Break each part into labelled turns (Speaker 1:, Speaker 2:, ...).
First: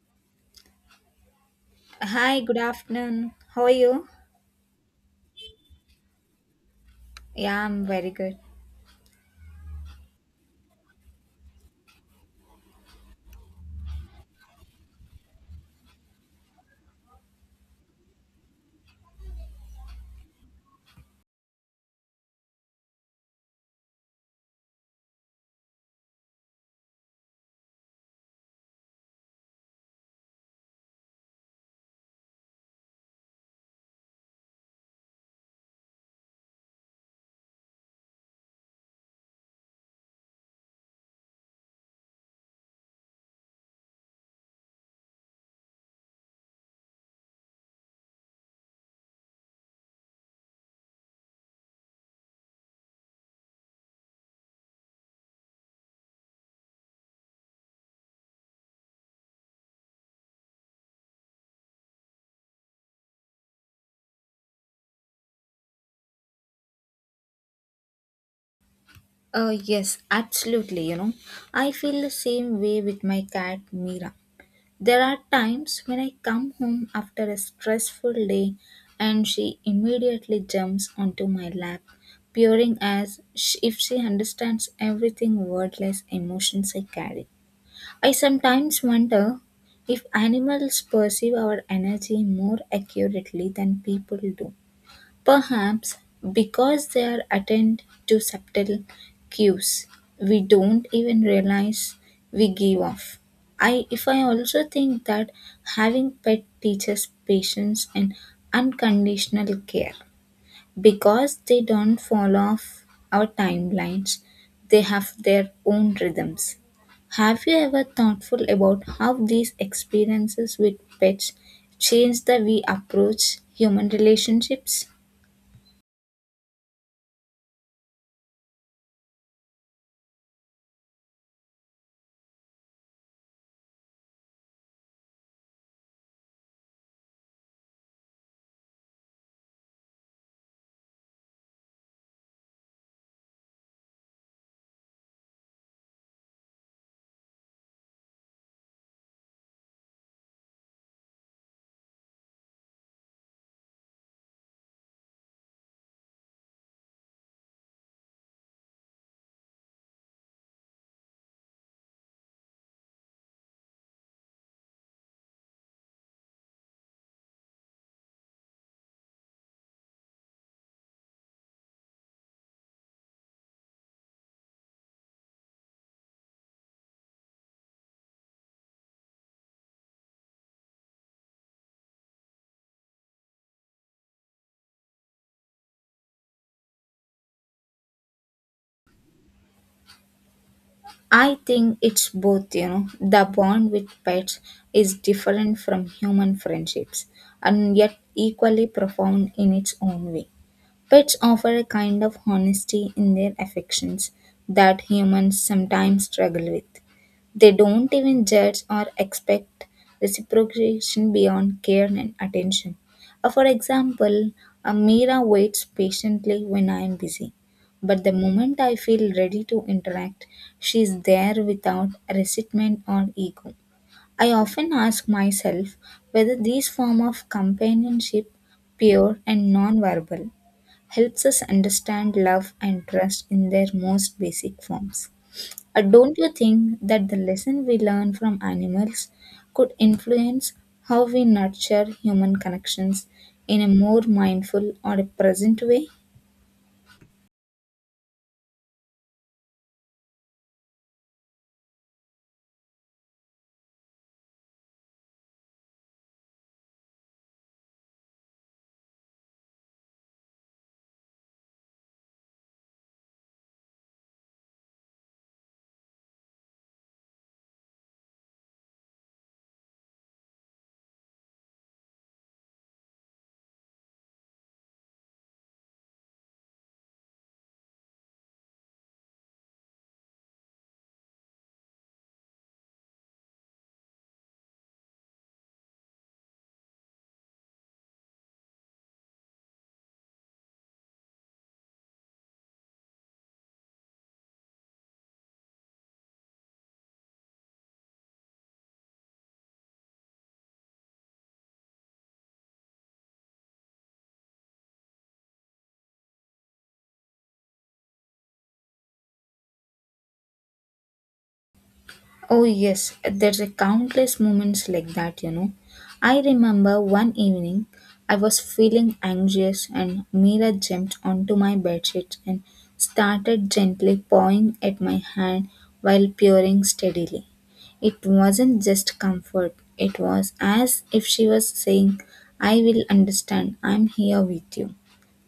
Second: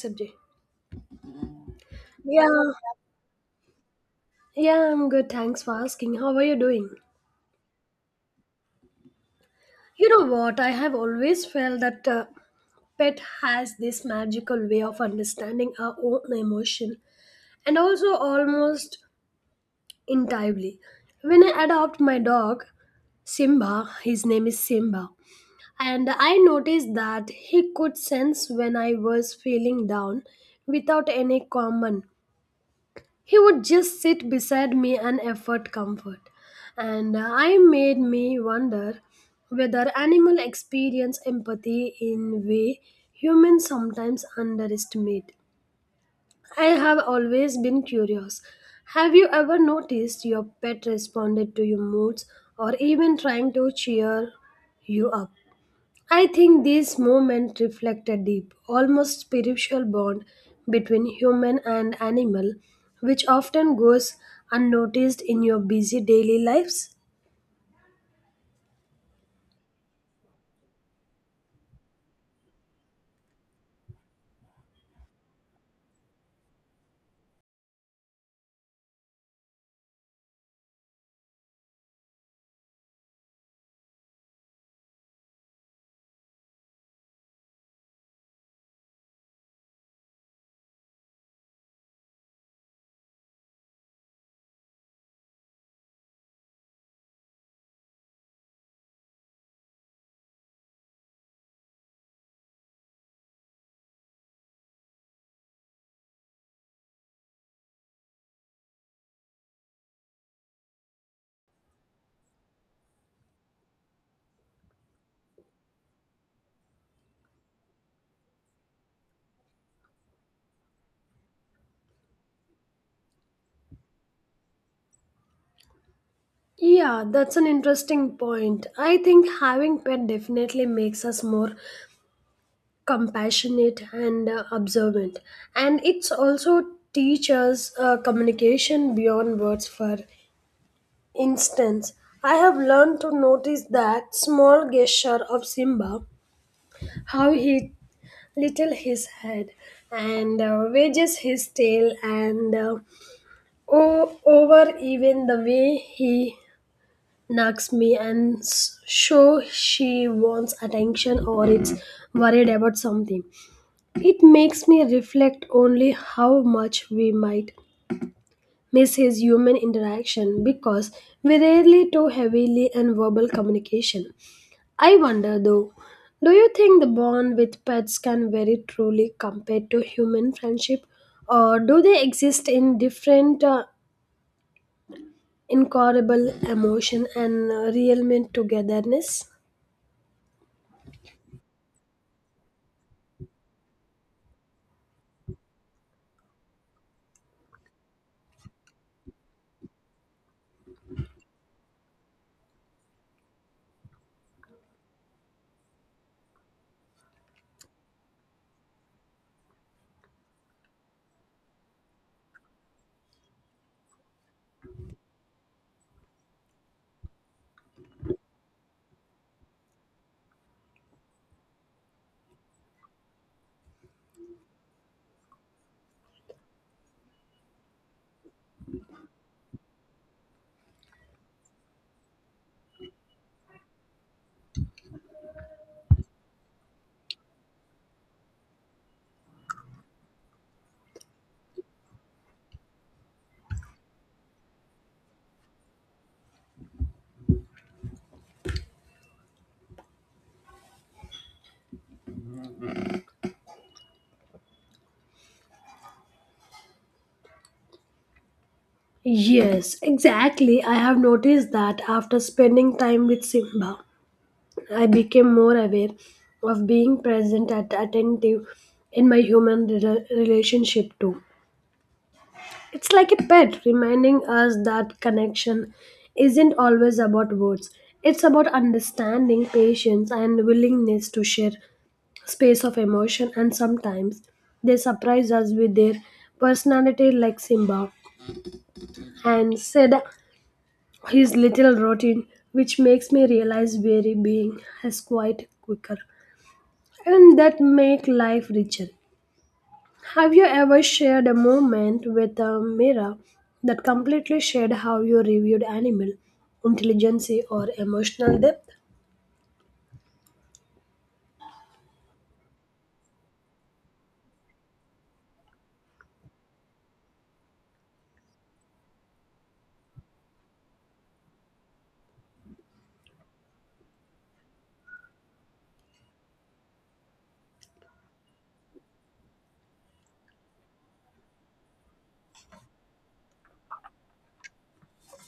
Speaker 1: Subject.
Speaker 2: Hi,
Speaker 1: Yeah,
Speaker 2: good afternoon. How are you?
Speaker 1: yeah, I'm good. Thanks for asking. How are you doing?
Speaker 2: Yeah, I'm very good.
Speaker 1: You know what? I have always felt that pet has this magical way of understanding our own emotion and also almost entirely. When I adopt my dog, Simba, his name is Simba, and I noticed that he could sense when I was feeling down without any common. He would just sit beside me and effort comfort. And I made me wonder whether animal experience empathy in way humans sometimes underestimate. I have always been curious. Have you ever noticed your pet responded to your moods or even trying to cheer you up? I think this movement reflects a deep, almost spiritual bond between human and animal, which often goes unnoticed in your busy daily lives.
Speaker 2: Oh, yes, absolutely. You know, I feel the same way with my cat Mira. There are times when I come home after a stressful day and she immediately jumps onto my lap, purring as if she understands everything wordless emotions I carry. I sometimes wonder if animals perceive our energy more accurately than people do. Perhaps because they are attend to subtle cues we don't even realize we give off. I if I also think that having pet teaches patience and unconditional care because they don't fall off our timelines, they have their own rhythms. Have you ever thoughtful about how these experiences with pets change the we approach human relationships?
Speaker 1: Yeah, that's an interesting point. I think having pet definitely makes us more compassionate and observant, and it's also teaches communication beyond words. For instance, I have learned to notice that small gesture of Simba, how he little his head and wages his tail and over even the way he knocks me and show she wants attention or it's worried about something. It makes me reflect only how much we might miss his human interaction because we rarely too heavily in verbal communication. I wonder though, do you think the bond with pets can vary truly compared to human friendship, or do they exist in different, incurable emotion and real meant togetherness?
Speaker 2: I think it's both, you know. The bond with pets is different from human friendships and yet equally profound in its own way. Pets offer a kind of honesty in their affections that humans sometimes struggle with. They don't even judge or expect reciprocation beyond care and attention. For example, Amira waits patiently when I am busy. But the moment I feel ready to interact, she is there without resentment or ego. I often ask myself whether this form of companionship, pure and non-verbal, helps us understand love and trust in their most basic forms. Don't you think that the lesson we learn from animals could influence how we nurture human connections in a more mindful or a present way?
Speaker 1: Yes, exactly. I have noticed that after spending time with Simba, I became more aware of being present and attentive in my relationship too. It's like a pet reminding us that connection isn't always about words. It's about understanding, patience, and willingness to share space of emotion, and sometimes they surprise us with their personality, like Simba, and said his little routine, which makes me realize very being has quite quicker, and that make life richer. Have you ever shared a moment with a mirror that completely shared how you reviewed animal intelligence or emotional depth?
Speaker 2: Oh yes, there's a countless moments like that, you know. I remember one evening I was feeling anxious and Mira jumped onto my bedsheet and started gently pawing at my hand while purring steadily. It wasn't just comfort, it was as if she was saying, I will understand, I'm here with you.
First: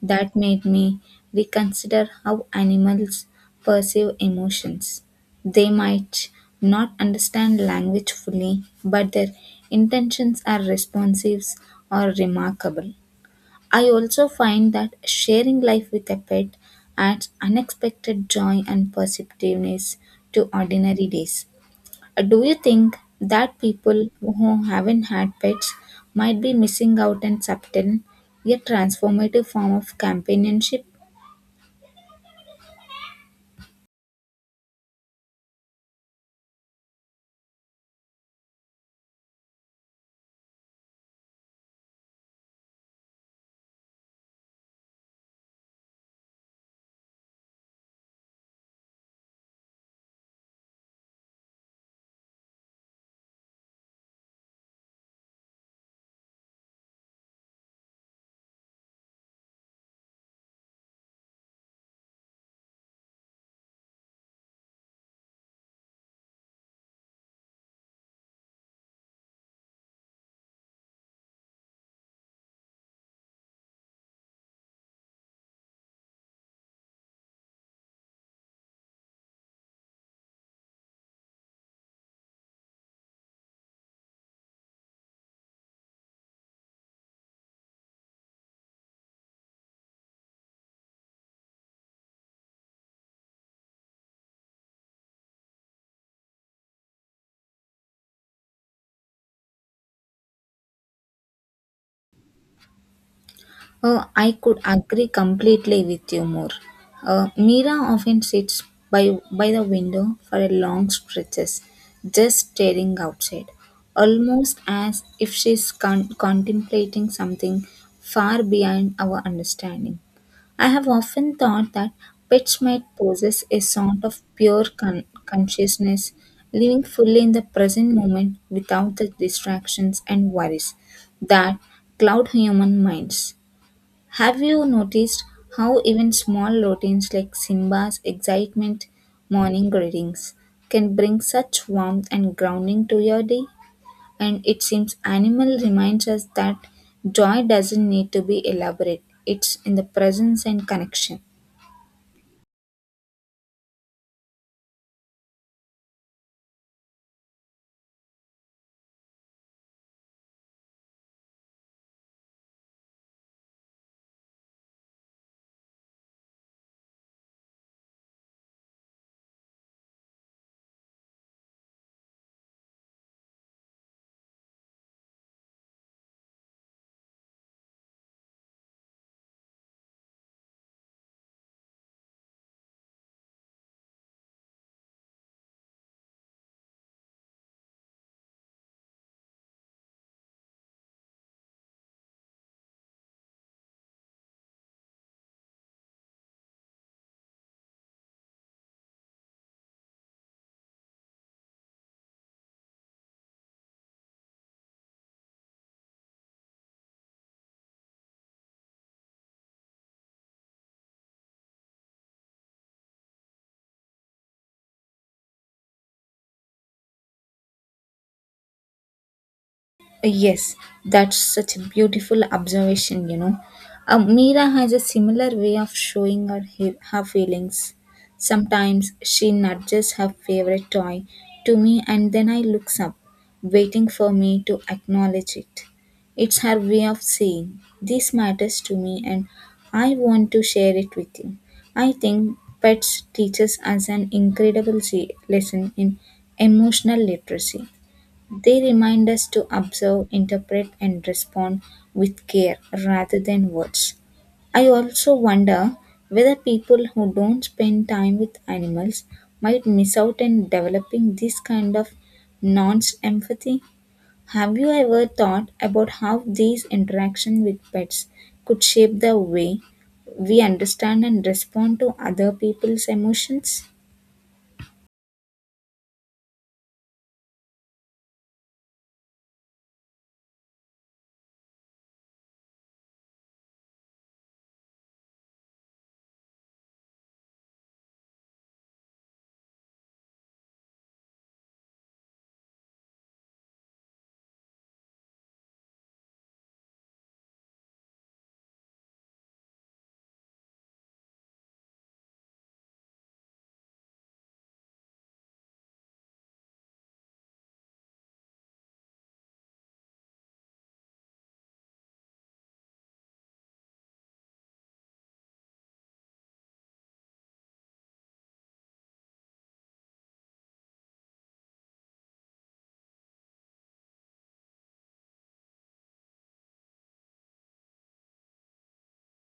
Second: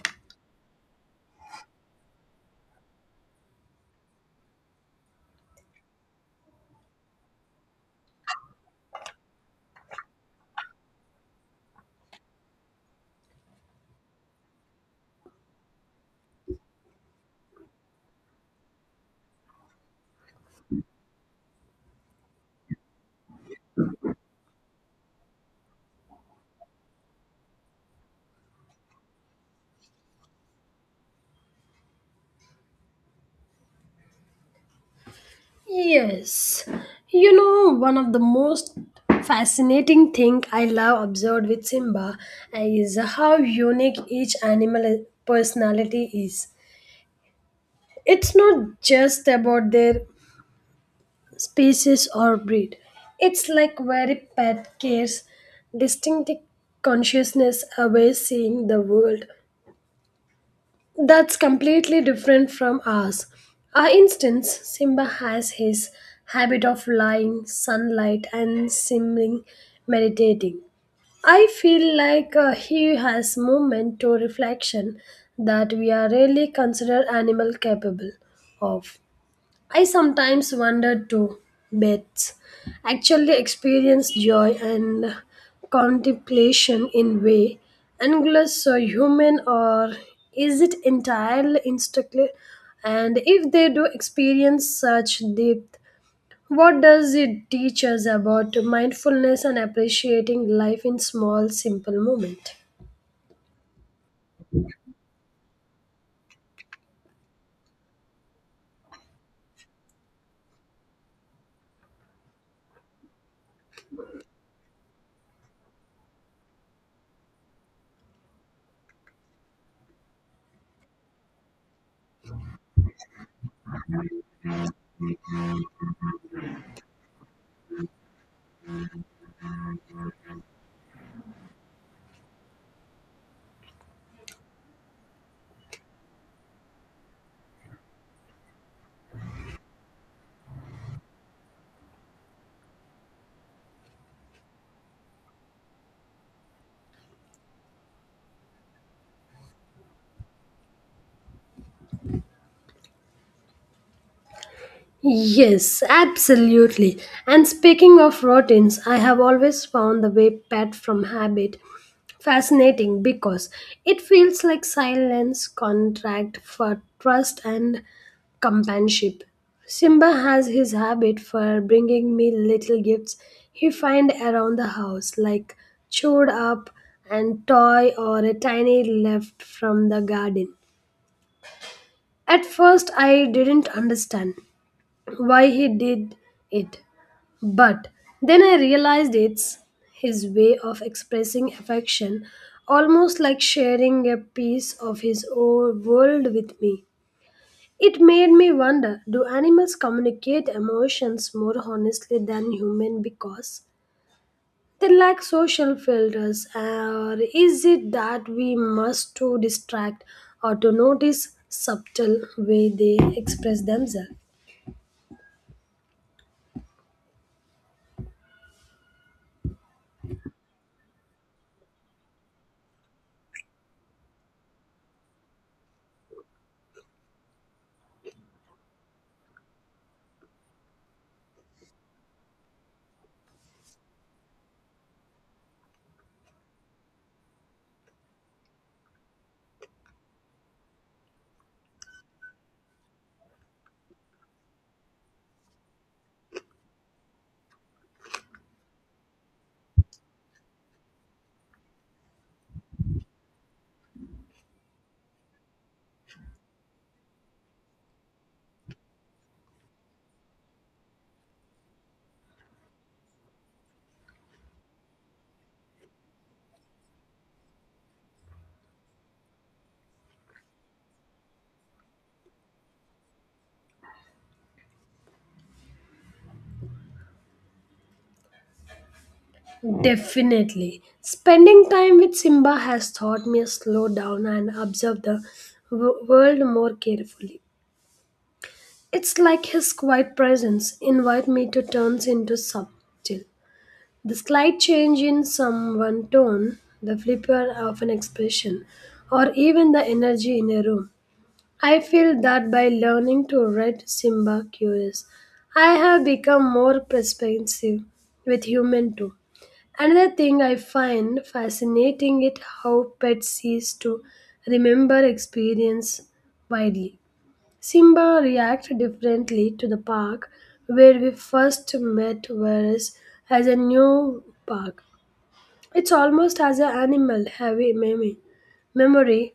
Speaker 2: That made me reconsider how animals perceive emotions. They might not understand language fully, but their intentions are responsive or remarkable. I also find that sharing life with a pet adds unexpected joy and positiveness to ordinary days. Do you think that people who haven't had pets might be missing out on subtle yet transformative form of companionship?
Speaker 1: Yes. You know, one of the most fascinating thing I love observed with Simba is how unique each animal personality is. It's not just about their species or breed. It's like very pet cares, distinctive consciousness away seeing the world that's completely different from ours. For instance, Simba has his habit of lying, sunlight, and simmering, meditating. I feel like he has moment to reflection that we are really consider animal capable of. I sometimes wonder too. Bets actually experience joy and contemplation in way anglers or human, or is it entirely instinctive? And if they do experience such depth, what does it teach us about mindfulness and appreciating life in small, simple moments?
Speaker 2: I could agree completely with you more. Mira often sits by the window for a long stretches, just staring outside, almost as if she's contemplating something far beyond our understanding. I have often thought that pets might possess a sort of pure consciousness, living fully in the present moment without the distractions and worries that cloud human minds. Have you noticed how even small routines like Simba's excitement morning greetings can bring such warmth and grounding to your day? And it seems animal reminds us that joy doesn't need to be elaborate. It's in the presence and connection.
Speaker 1: Yes, absolutely. And speaking of routines, I have always found the way pet from habit fascinating because it feels like silence contract for trust and companionship. Simba has his habit for bringing me little gifts he find around the house, like chewed up and toy or a tiny left from the garden. At first, I didn't understand why he did it. But then I realized it's his way of expressing affection, almost like sharing a piece of his own world with me. It made me wonder, do animals communicate emotions more honestly than humans because they lack social filters, or is it that we must to distract or to notice subtle way they express themselves?
Speaker 2: Yes, that's such a beautiful observation, you know. Mira has a similar way of showing her feelings. Sometimes she nudges her favorite toy to me, and then I looks up, waiting for me to acknowledge it. It's her way of saying, This matters to me, and I want to share it with you. I think pets teaches us an incredible lesson in emotional literacy. They remind us to observe, interpret, and respond with care rather than words. I also wonder whether people who don't spend time with animals might miss out on developing this kind of non empathy. Have you ever thought about how these interactions with pets could shape the way we understand and respond to other people's emotions?
Speaker 1: Definitely. Spending time with Simba has taught me to slow down and observe the world more carefully. It's like his quiet presence invite me to turns into subtle. The slight change in someone's tone, the flipper of an expression, or even the energy in a room. I feel that by learning to read Simba curious, I have become more perspective with human too. Another thing I find fascinating is how pets cease to remember experience widely. Simba reacts differently to the park where we first met, whereas as a new park, it's almost as an animal heavy memory, memory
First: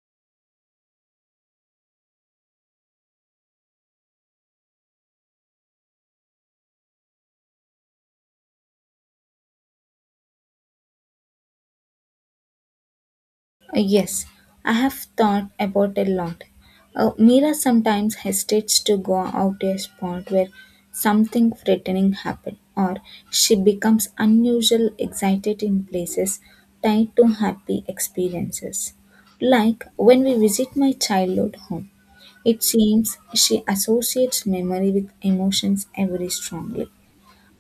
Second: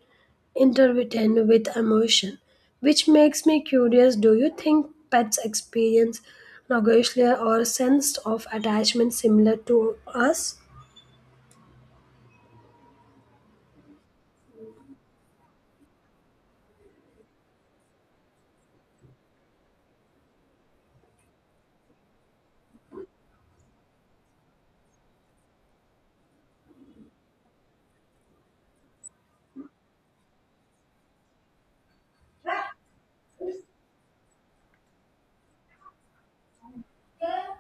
Speaker 1: interwoven with emotion, which makes me curious. Do you think pets experience nausea or sense of attachment similar to us?
Speaker 2: Yes, I have thought about a lot. Mira sometimes hesitates to go out a spot where something threatening happened, or she becomes unusual excited in places tied to happy experiences. Like when we visit my childhood home, it seems she associates memory with emotions very strongly.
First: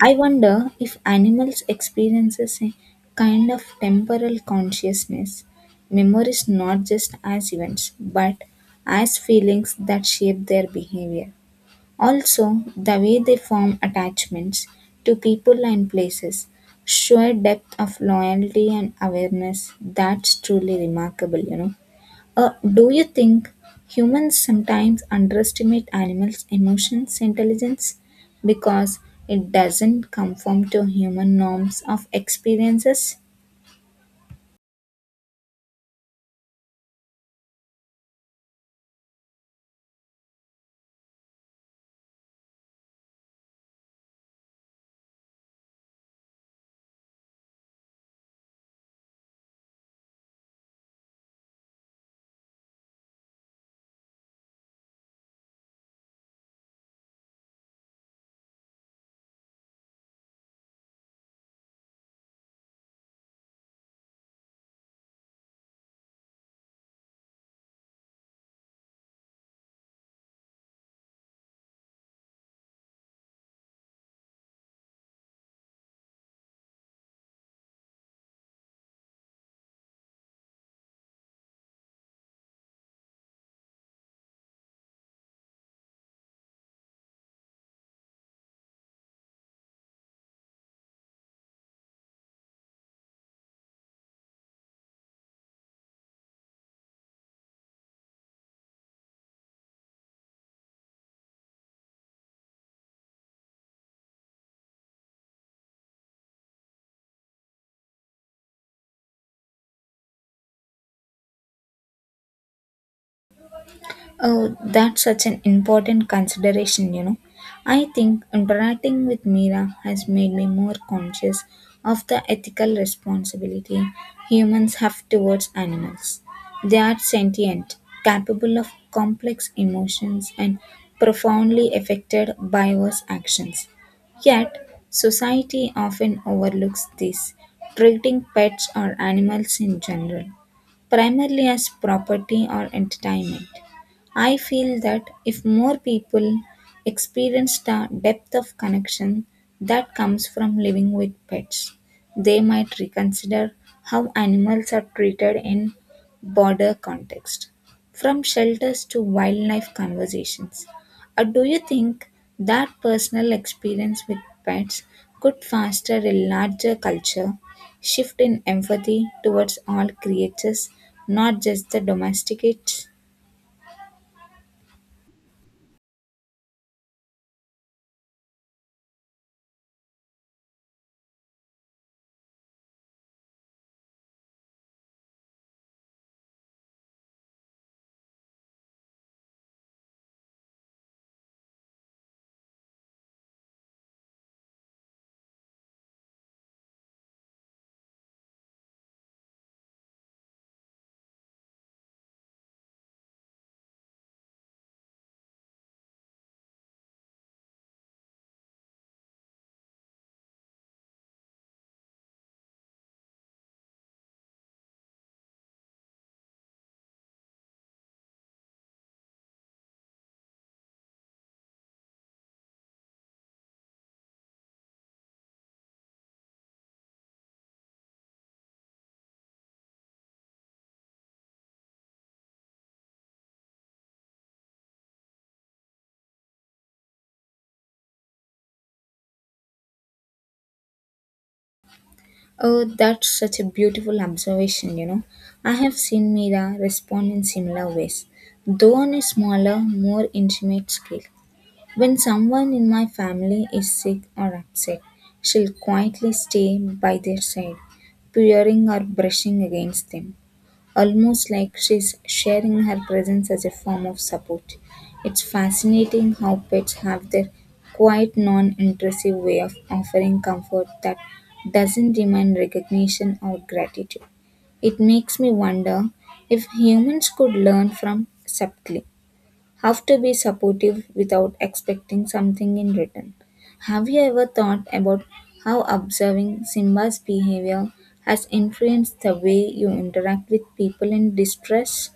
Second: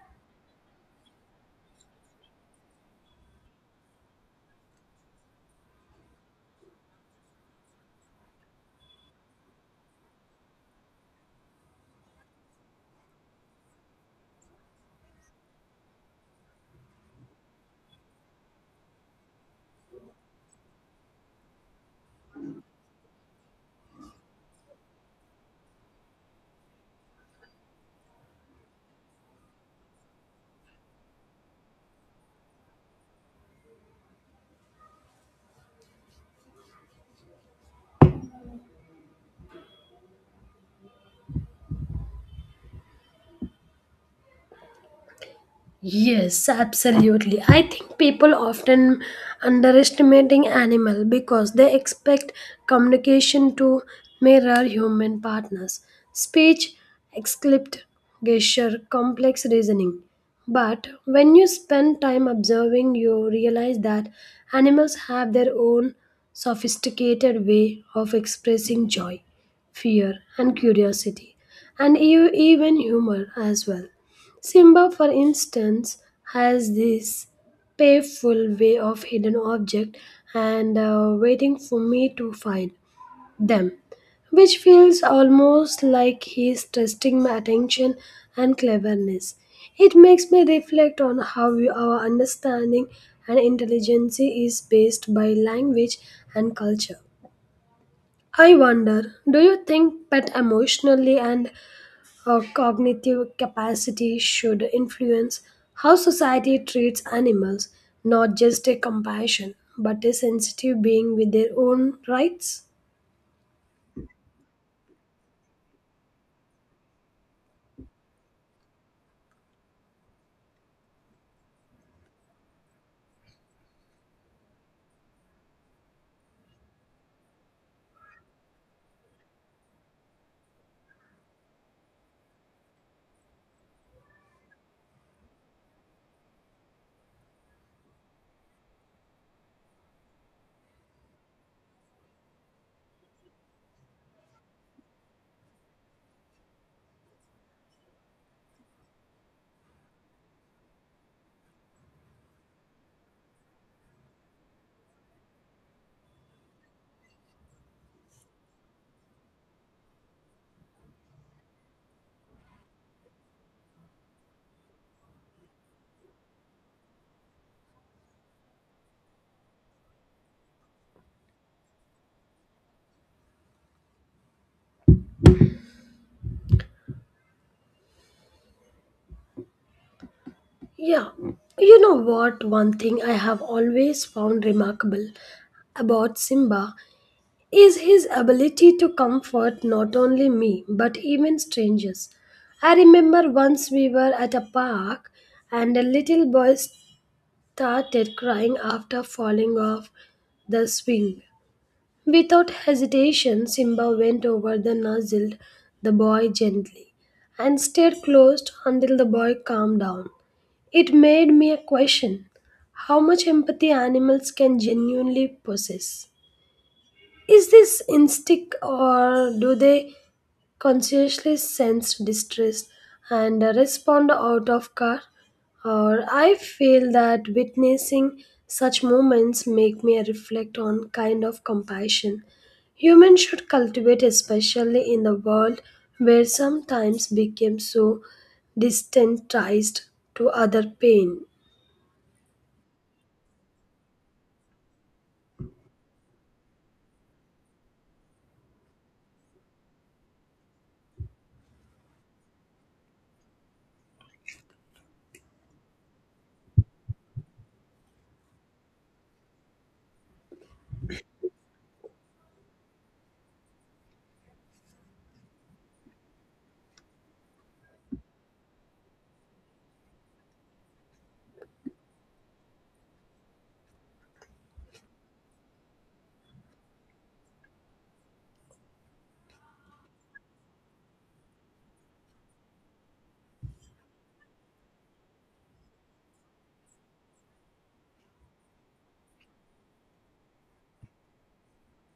Speaker 2: I wonder if animals experiences a kind of temporal consciousness, memories not just as events but as feelings that shape their behavior. Also, the way they form attachments to people and places show a depth of loyalty and awareness that's truly remarkable, you know. Uh, do you think humans sometimes underestimate animals' emotions intelligence because it doesn't conform to human norms of experiences?
Speaker 1: Yes, absolutely. I think people often underestimating animal because they expect communication to mirror human partners. Speech, excliped gesture, complex reasoning. But when you spend time observing, you realize that animals have their own sophisticated way of expressing joy, fear, and curiosity, and even humor as well. Simba, for instance, has this playful way of hidden object and waiting for me to find them, which feels almost like he's testing my attention and cleverness. It makes me reflect on how our understanding and intelligence is based by language and culture. I wonder, do you think pet emotionally and our cognitive capacity should influence how society treats animals, not just a compassion, but a sensitive being with their own rights.
Speaker 2: Oh, that's such an important consideration, you know. I think interacting with Mira has made me more conscious of the ethical responsibility humans have towards animals. They are sentient, capable of complex emotions, and profoundly affected by our actions. Yet, society often overlooks this, treating pets or animals in general primarily as property or entertainment. I feel that if more people experienced the depth of connection that comes from living with pets, they might reconsider how animals are treated in broader context, from shelters to wildlife conversations. Or do you think that personal experience with pets could foster a larger culture shift in empathy towards all creatures, not just the domesticates.
Speaker 1: Yeah. You know what? One thing I have always found remarkable about Simba is his ability to comfort not only me but even strangers. I remember once we were at a park and a little boy started crying after falling off the swing. Without hesitation, Simba went over the nuzzled the boy gently and stayed close until the boy calmed down. It made me question how much empathy animals can genuinely possess. Is this instinct or do they consciously sense distress and respond out of car, or I feel that witnessing such moments make me reflect on kind of compassion humans should cultivate, especially in the world where sometimes became so desensitized to other pain.
Speaker 2: Oh, that's such a beautiful observation, you know. I have seen Mira respond in similar ways, though on a smaller, more intimate scale. When someone in my family is sick or upset, she'll quietly stay by their side, purring or brushing against them. Almost like she's sharing her presence as a form of support. It's fascinating how pets have their quite non intrusive way of offering comfort that doesn't demand recognition or gratitude. It makes me wonder if humans could learn from subtly have to be supportive without expecting something in return. Have you ever thought about how observing Simba's behavior has influenced the way you interact with people in distress?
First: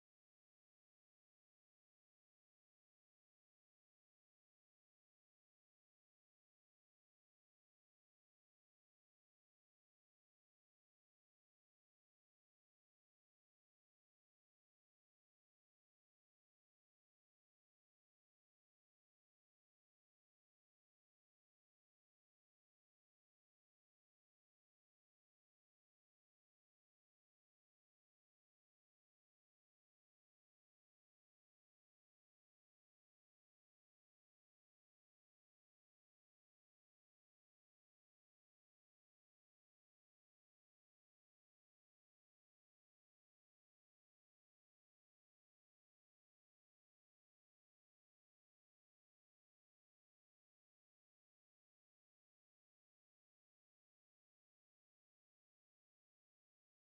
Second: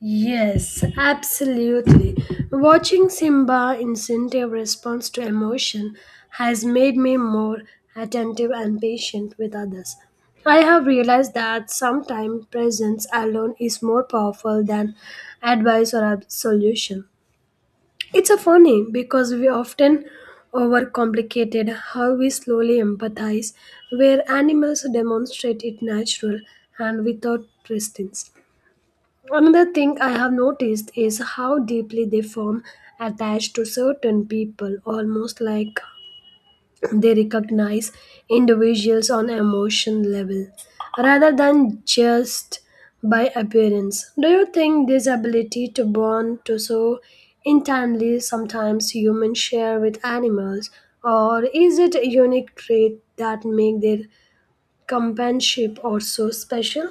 Speaker 1: Yes, absolutely. Watching Simba instinctive response to emotion has made me more attentive and patient with others. I have realized that sometimes presence alone is more powerful than advice or a solution. It's a funny because we often overcomplicate how we slowly empathize, where animals demonstrate it natural and without resistance. Another thing I have noticed is how deeply they form attached to certain people, almost like they recognize individuals on emotion level rather than just by appearance. Do you think this ability to bond to so intimately sometimes humans share with animals, or is it a unique trait that make their companionship also special?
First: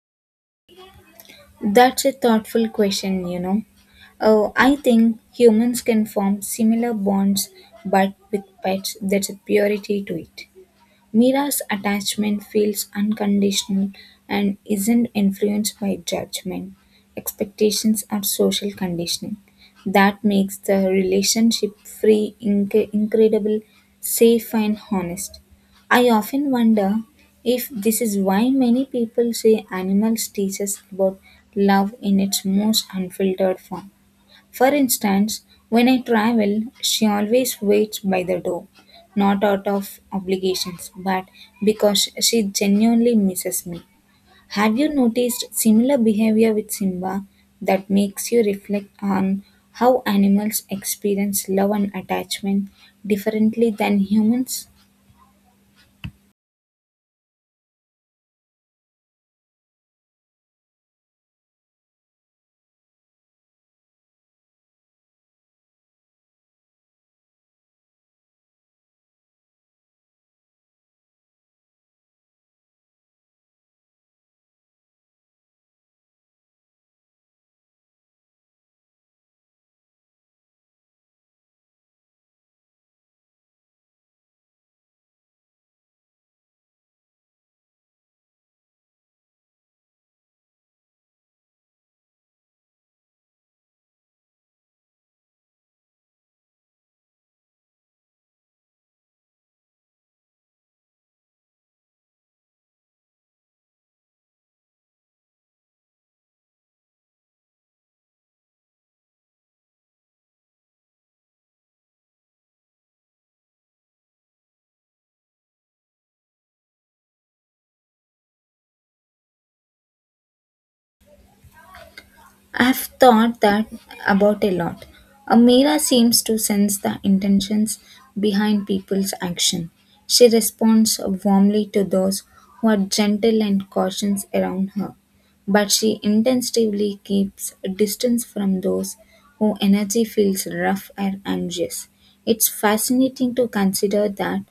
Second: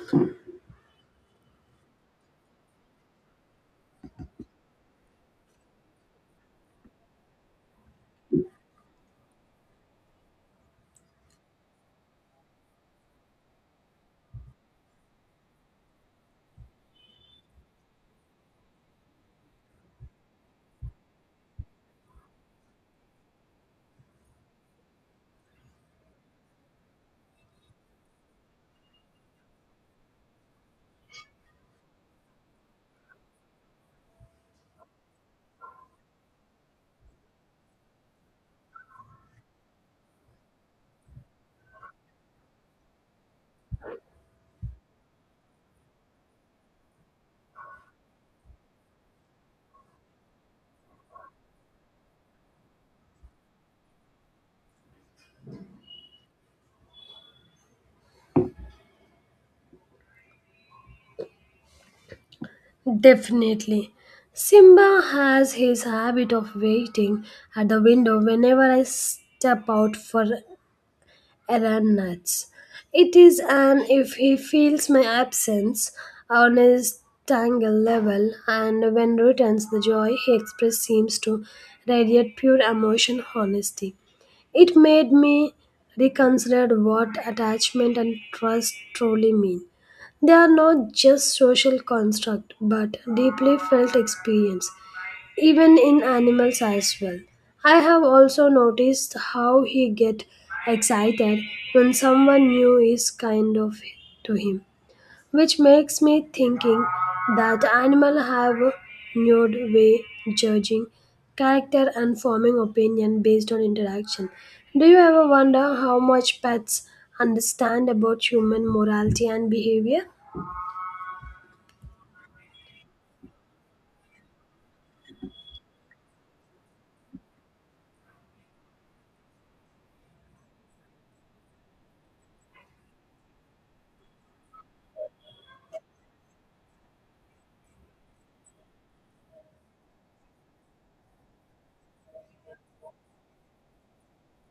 Speaker 2: That's a thoughtful question, you know. Oh, I think humans can form similar bonds, but with pets, there's a purity to it. Mira's attachment feels unconditional and isn't influenced by judgment, expectations, or social conditioning. That makes the relationship free, incredible, safe, and honest. I often wonder if this is why many people say animals teach us about love in its most unfiltered form. For instance, when I travel, she always waits by the door, not out of obligations, but because she genuinely misses me. Have you noticed similar behavior with Simba that makes you reflect on how animals experience love and attachment differently than humans?
Speaker 1: Definitely. Simba has his habit of waiting at the window whenever I step out for Alan nuts. It is an if he feels my absence on his tangle level, and when returns the joy he expressed seems to radiate pure emotion honesty. It made me reconsider what attachment and trust truly mean. They are not just social construct but deeply felt experience even in animals as well. I have also noticed how he get excited when someone new is kind of to him, which makes me thinking that animal have a nude way judging character and forming opinion based on interaction. Do you ever wonder how much pets understand about human morality and behavior?
Speaker 2: I've thought that about a lot. A Mira seems to sense the intentions behind people's action. She responds warmly to those who are gentle and cautious around her, but she intensively keeps a distance from those whose energy feels rough and anxious. It's fascinating to consider that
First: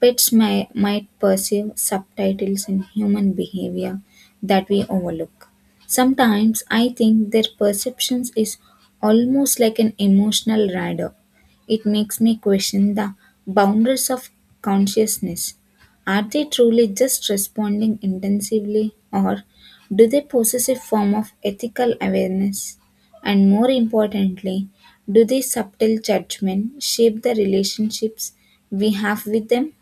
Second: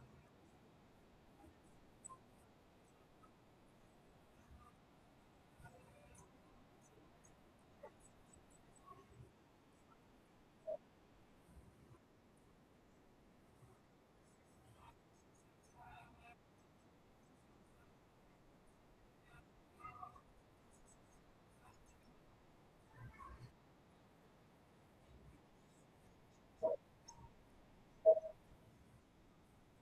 Speaker 2: might perceive subtitles in human behavior that we overlook. Sometimes I think their perceptions is almost like an emotional radar. It makes me question the boundaries of consciousness. Are they truly just responding intensively or do they possess a form of ethical awareness? And more importantly, do these subtle judgments shape the relationships we have with them?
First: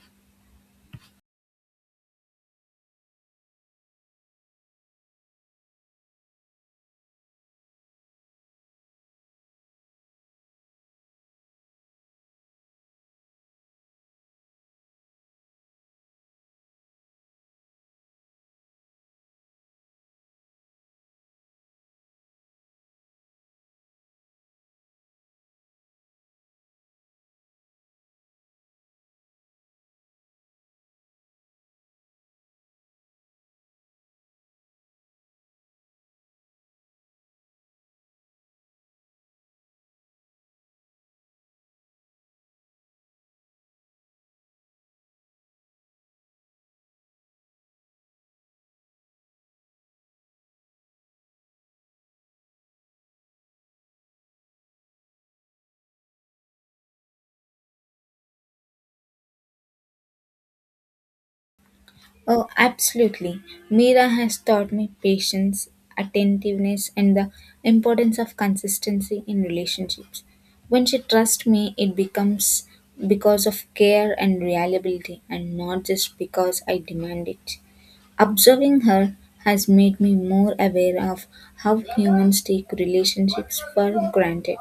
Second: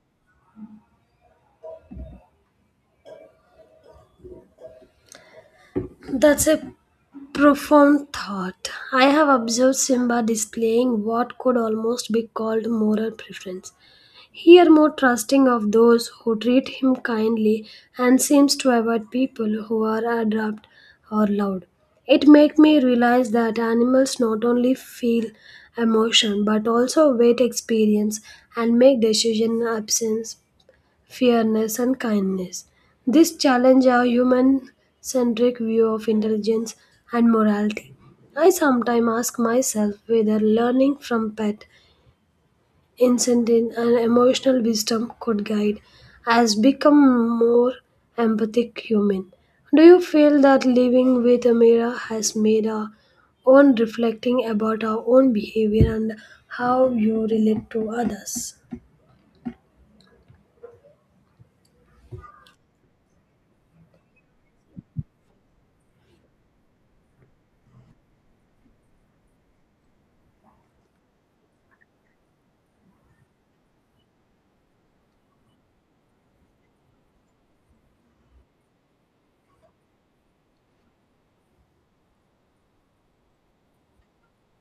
Speaker 1: That's a profound thought. I have observed Simba displaying what could almost be called moral preference. Here, more trusting of those who treat him kindly and seems to avoid people who are abrupt or loud. It made me realize that animals not only feel emotion but also weight experience and make decision absence fairness, and kindness. This challenge our human centric view of intelligence and morality. I sometimes ask myself whether learning from pet incident and emotional wisdom could guide us become more empathic human. Do you feel that living with a mirror has made our own reflecting about our own behavior and how you relate to others?
Speaker 2: Oh, absolutely. Mira has taught me patience, attentiveness, and the importance of consistency in relationships. When she trusts me, it becomes because of care and reliability and not just because I demand it. Observing her has made me more aware of how humans take relationships for granted.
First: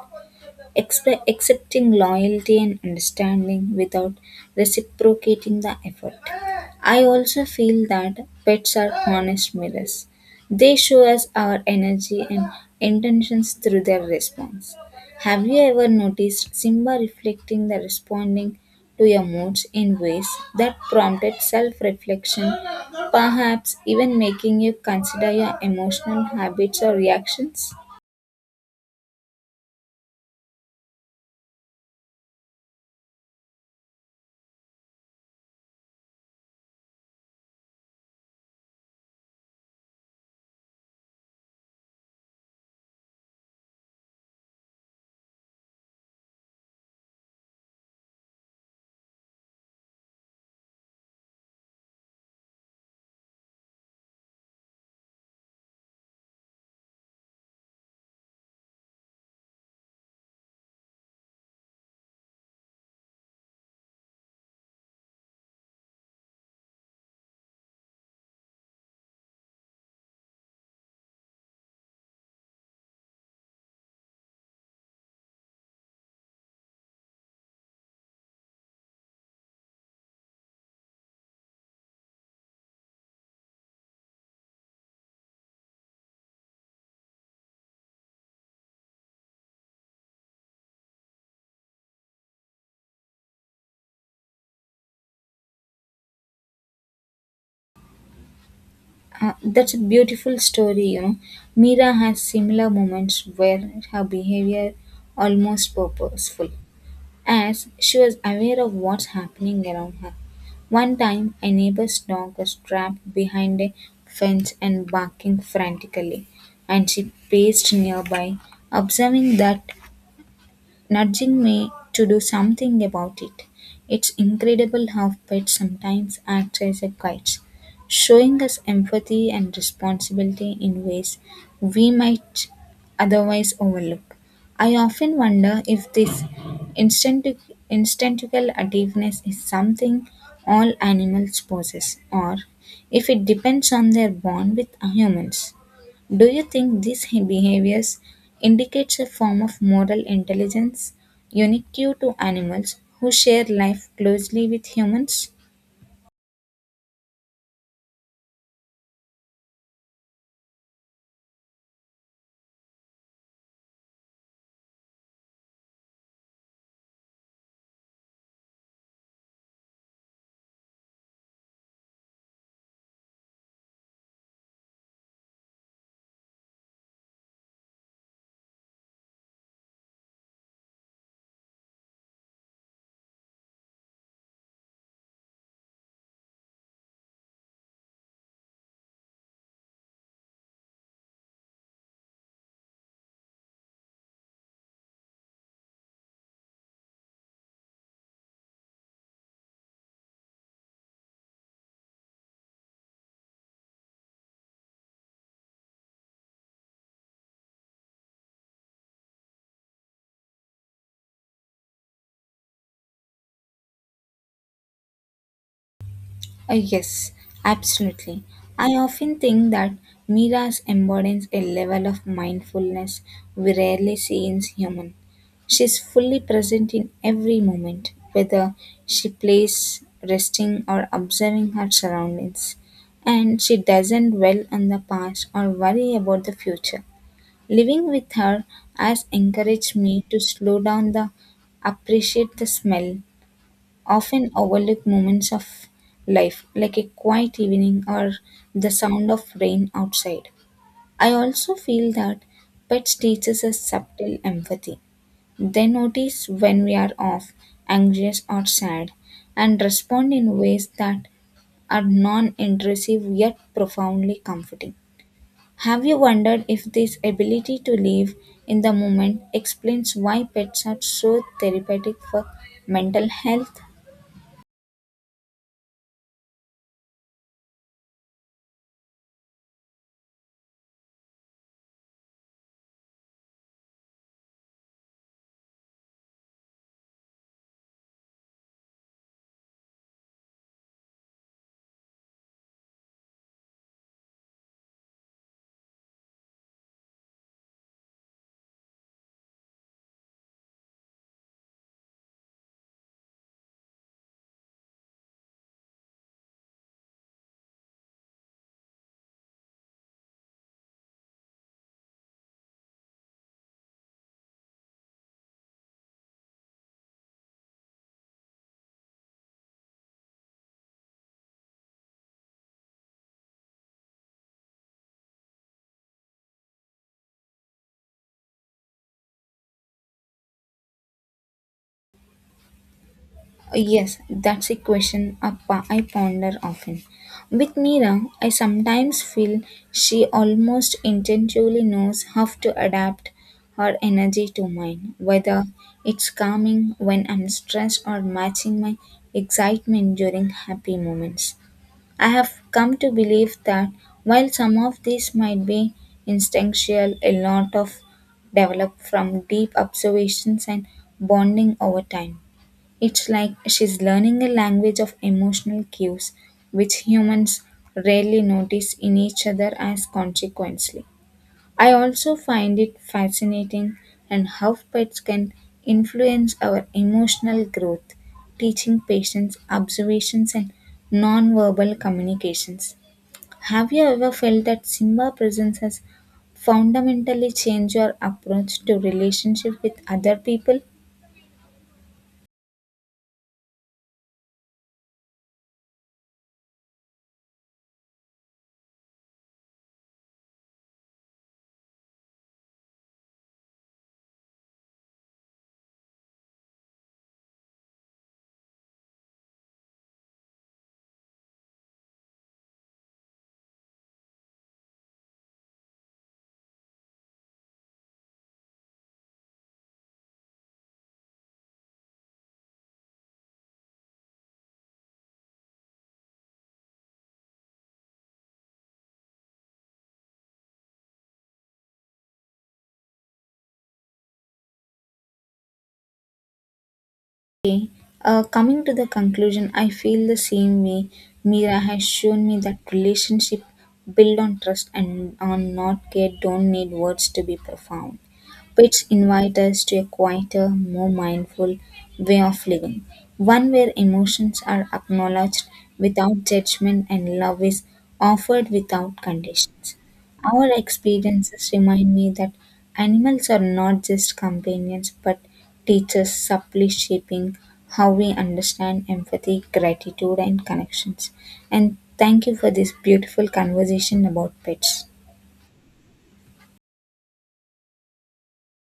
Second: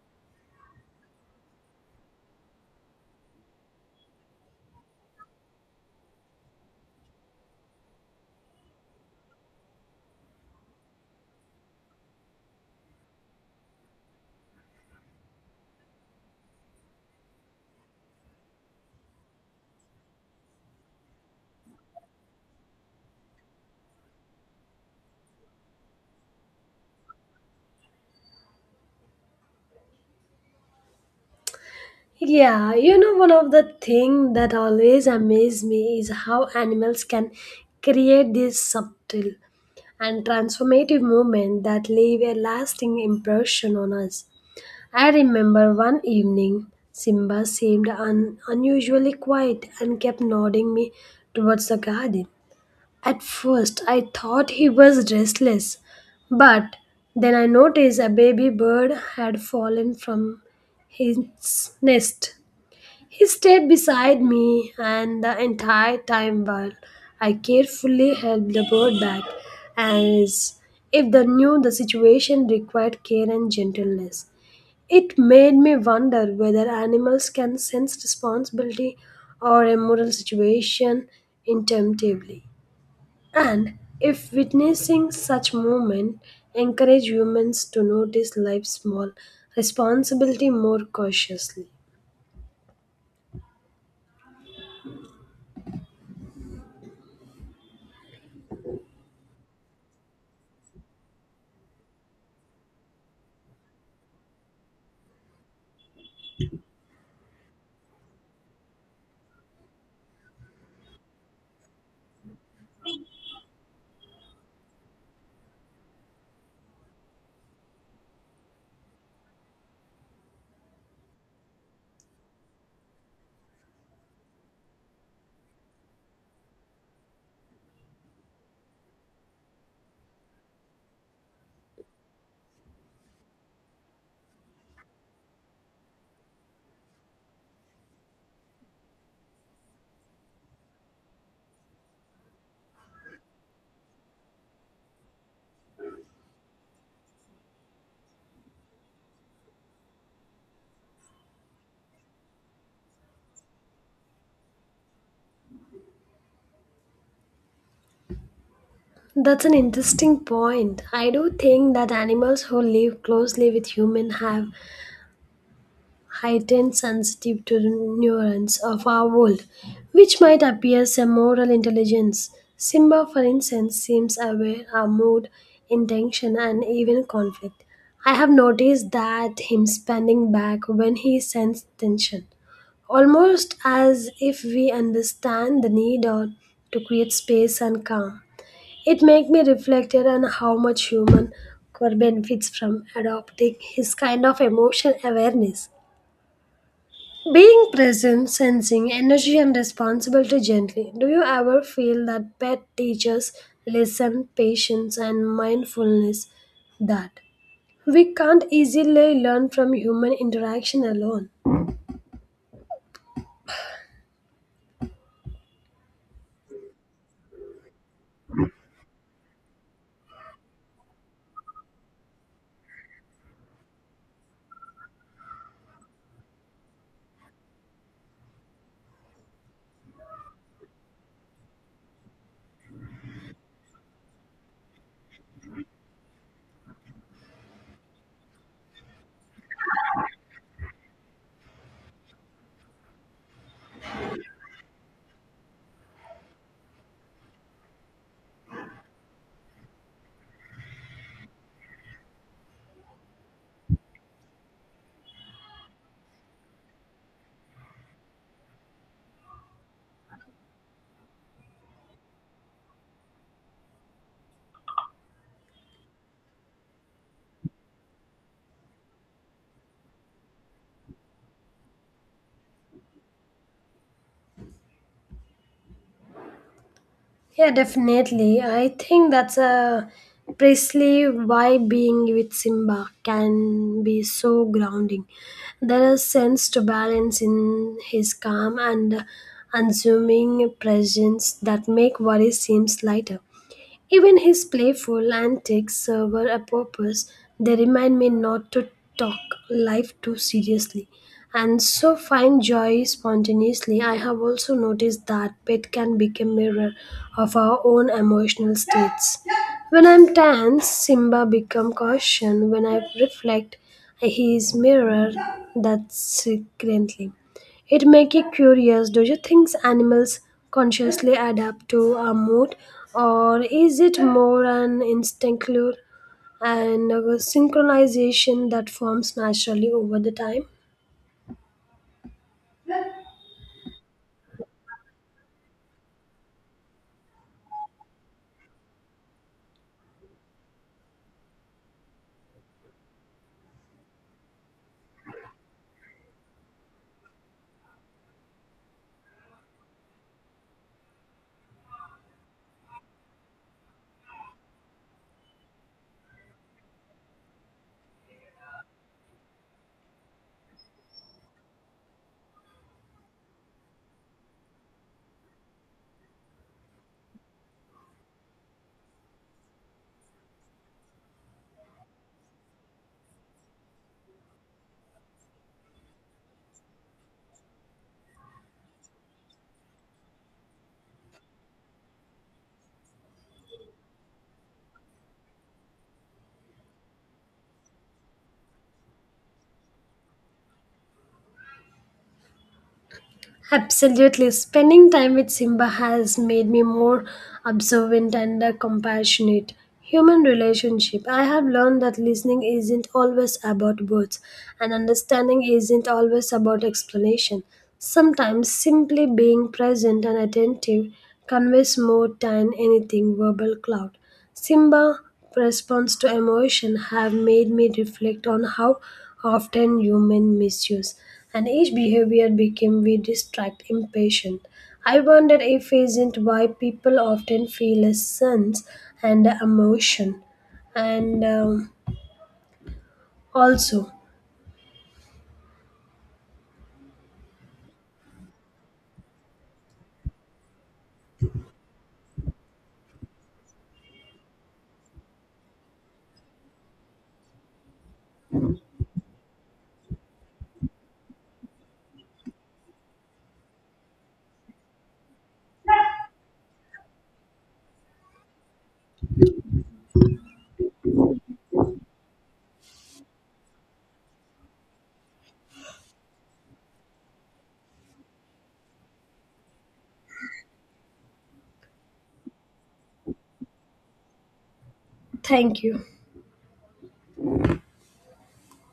Speaker 2: Accepting loyalty and understanding without reciprocating the effort. I also feel that pets are honest mirrors. They show us our energy and intentions through their response. Have you ever noticed Simba reflecting the responding to your moods in ways that prompted self reflection, perhaps even making you consider your emotional habits or reactions?
Speaker 1: Yeah, you know, one of the things that always amaze me is how animals can create this subtle and transformative movement that leave a lasting impression on us. I remember one evening, Simba seemed unusually quiet and kept nodding me towards the garden. At first, I thought he was restless, but then I noticed a baby bird had fallen from his nest. He stayed beside me, and the entire time while I carefully held the bird back, as if they knew the situation required care and gentleness. It made me wonder whether animals can sense responsibility or a moral situation intuitively, and if witnessing such movement encourage humans to notice life's small responsibility more cautiously.
Speaker 2: That's a beautiful story, you know. Mira has similar moments where her behavior almost purposeful, as she was aware of what's happening around her. One time, a neighbor's dog was trapped behind a fence and barking frantically, and she paced nearby, observing that nudging me to do something about it. It's incredible how pets sometimes act as a guides, showing us empathy and responsibility in ways we might otherwise overlook. I often wonder if this instinctive, instinctual attentiveness is something all animals possess, or if it depends on their bond with humans. Do you think these behaviors indicates a form of moral intelligence unique to animals who share life closely with humans?
Speaker 1: That's an interesting point. I do think that animals who live closely with humans have heightened sensitive to the nuance of our world, which might appear as a moral intelligence. Simba, for instance, seems aware of mood, intention, and even conflict. I have noticed that him standing back when he senses tension, almost as if we understand the need or to create space and calm. It made me reflected on how much human core benefits from adopting his kind of emotional awareness. Being present, sensing energy and responsibility gently. Do you ever feel that pet teaches lesson, patience and mindfulness that we can't easily learn from human interaction alone?
Speaker 2: Yes, absolutely. I often think that Mira's embodies a level of mindfulness we rarely see in humans. She's fully present in every moment, whether she plays, resting, or observing her surroundings. And she doesn't dwell on the past or worry about the future. Living with her has encouraged me to slow down the appreciate the smell, often overlook moments of life like a quiet evening or the sound of rain outside. I also feel that pets teaches us subtle empathy. They notice when we are off, anxious or sad and respond in ways that are non-intrusive yet profoundly comforting. Have you wondered if this ability to live in the moment explains why pets are so therapeutic for mental health?
Speaker 1: Yeah, definitely. I think that's a precisely why being with Simba can be so grounding. There is sense to balance in his calm and unassuming presence that make worry seems lighter. Even his playful antics serve a purpose. They remind me not to talk life too seriously and so find joy spontaneously. I have also noticed that pet can become mirror of our own emotional states. When I'm tense, Simba become caution. When I reflect, he is mirror that secretly. It make you curious. Do you think animals consciously adapt to our mood, or is it more an instinctual and a synchronization that forms naturally over the time?
Speaker 2: Yes, that's a question I ponder often. With Mira, I sometimes feel she almost intuitively knows how to adapt her energy to mine, whether it's calming when I'm stressed or matching my excitement during happy moments. I have come to believe that while some of these might be instinctual, a lot of develop from deep observations and bonding over time. It's like she's learning a language of emotional cues which humans rarely notice in each other as consequently. I also find it fascinating and how pets can influence our emotional growth, teaching patience, observations, and non-verbal communications. Have you ever felt that Simba presence has fundamentally changed your approach to relationship with other people?
Speaker 1: Absolutely. Spending time with Simba has made me more observant and compassionate. Human relationship. I have learned that listening isn't always about words, and understanding isn't always about explanation. Sometimes simply being present and attentive conveys more than anything verbal cloud. Simba response to emotion have made me reflect on how often human misuse and each behavior became we distract impatient. I wonder if isn't why people often feel a sense and emotion. And also,
Speaker 2: Coming to the conclusion, I feel the same way. Mira has shown me that relationship built on trust and on not care don't need words to be profound. Which invite us to a quieter, more mindful way of living, one where emotions are acknowledged without judgment and love is offered without conditions. Our experiences remind me that animals are not just companions but teachers subtly shaping how we understand empathy, gratitude, and connections. And thank you for this beautiful conversation about pets.
Speaker 1: thank you.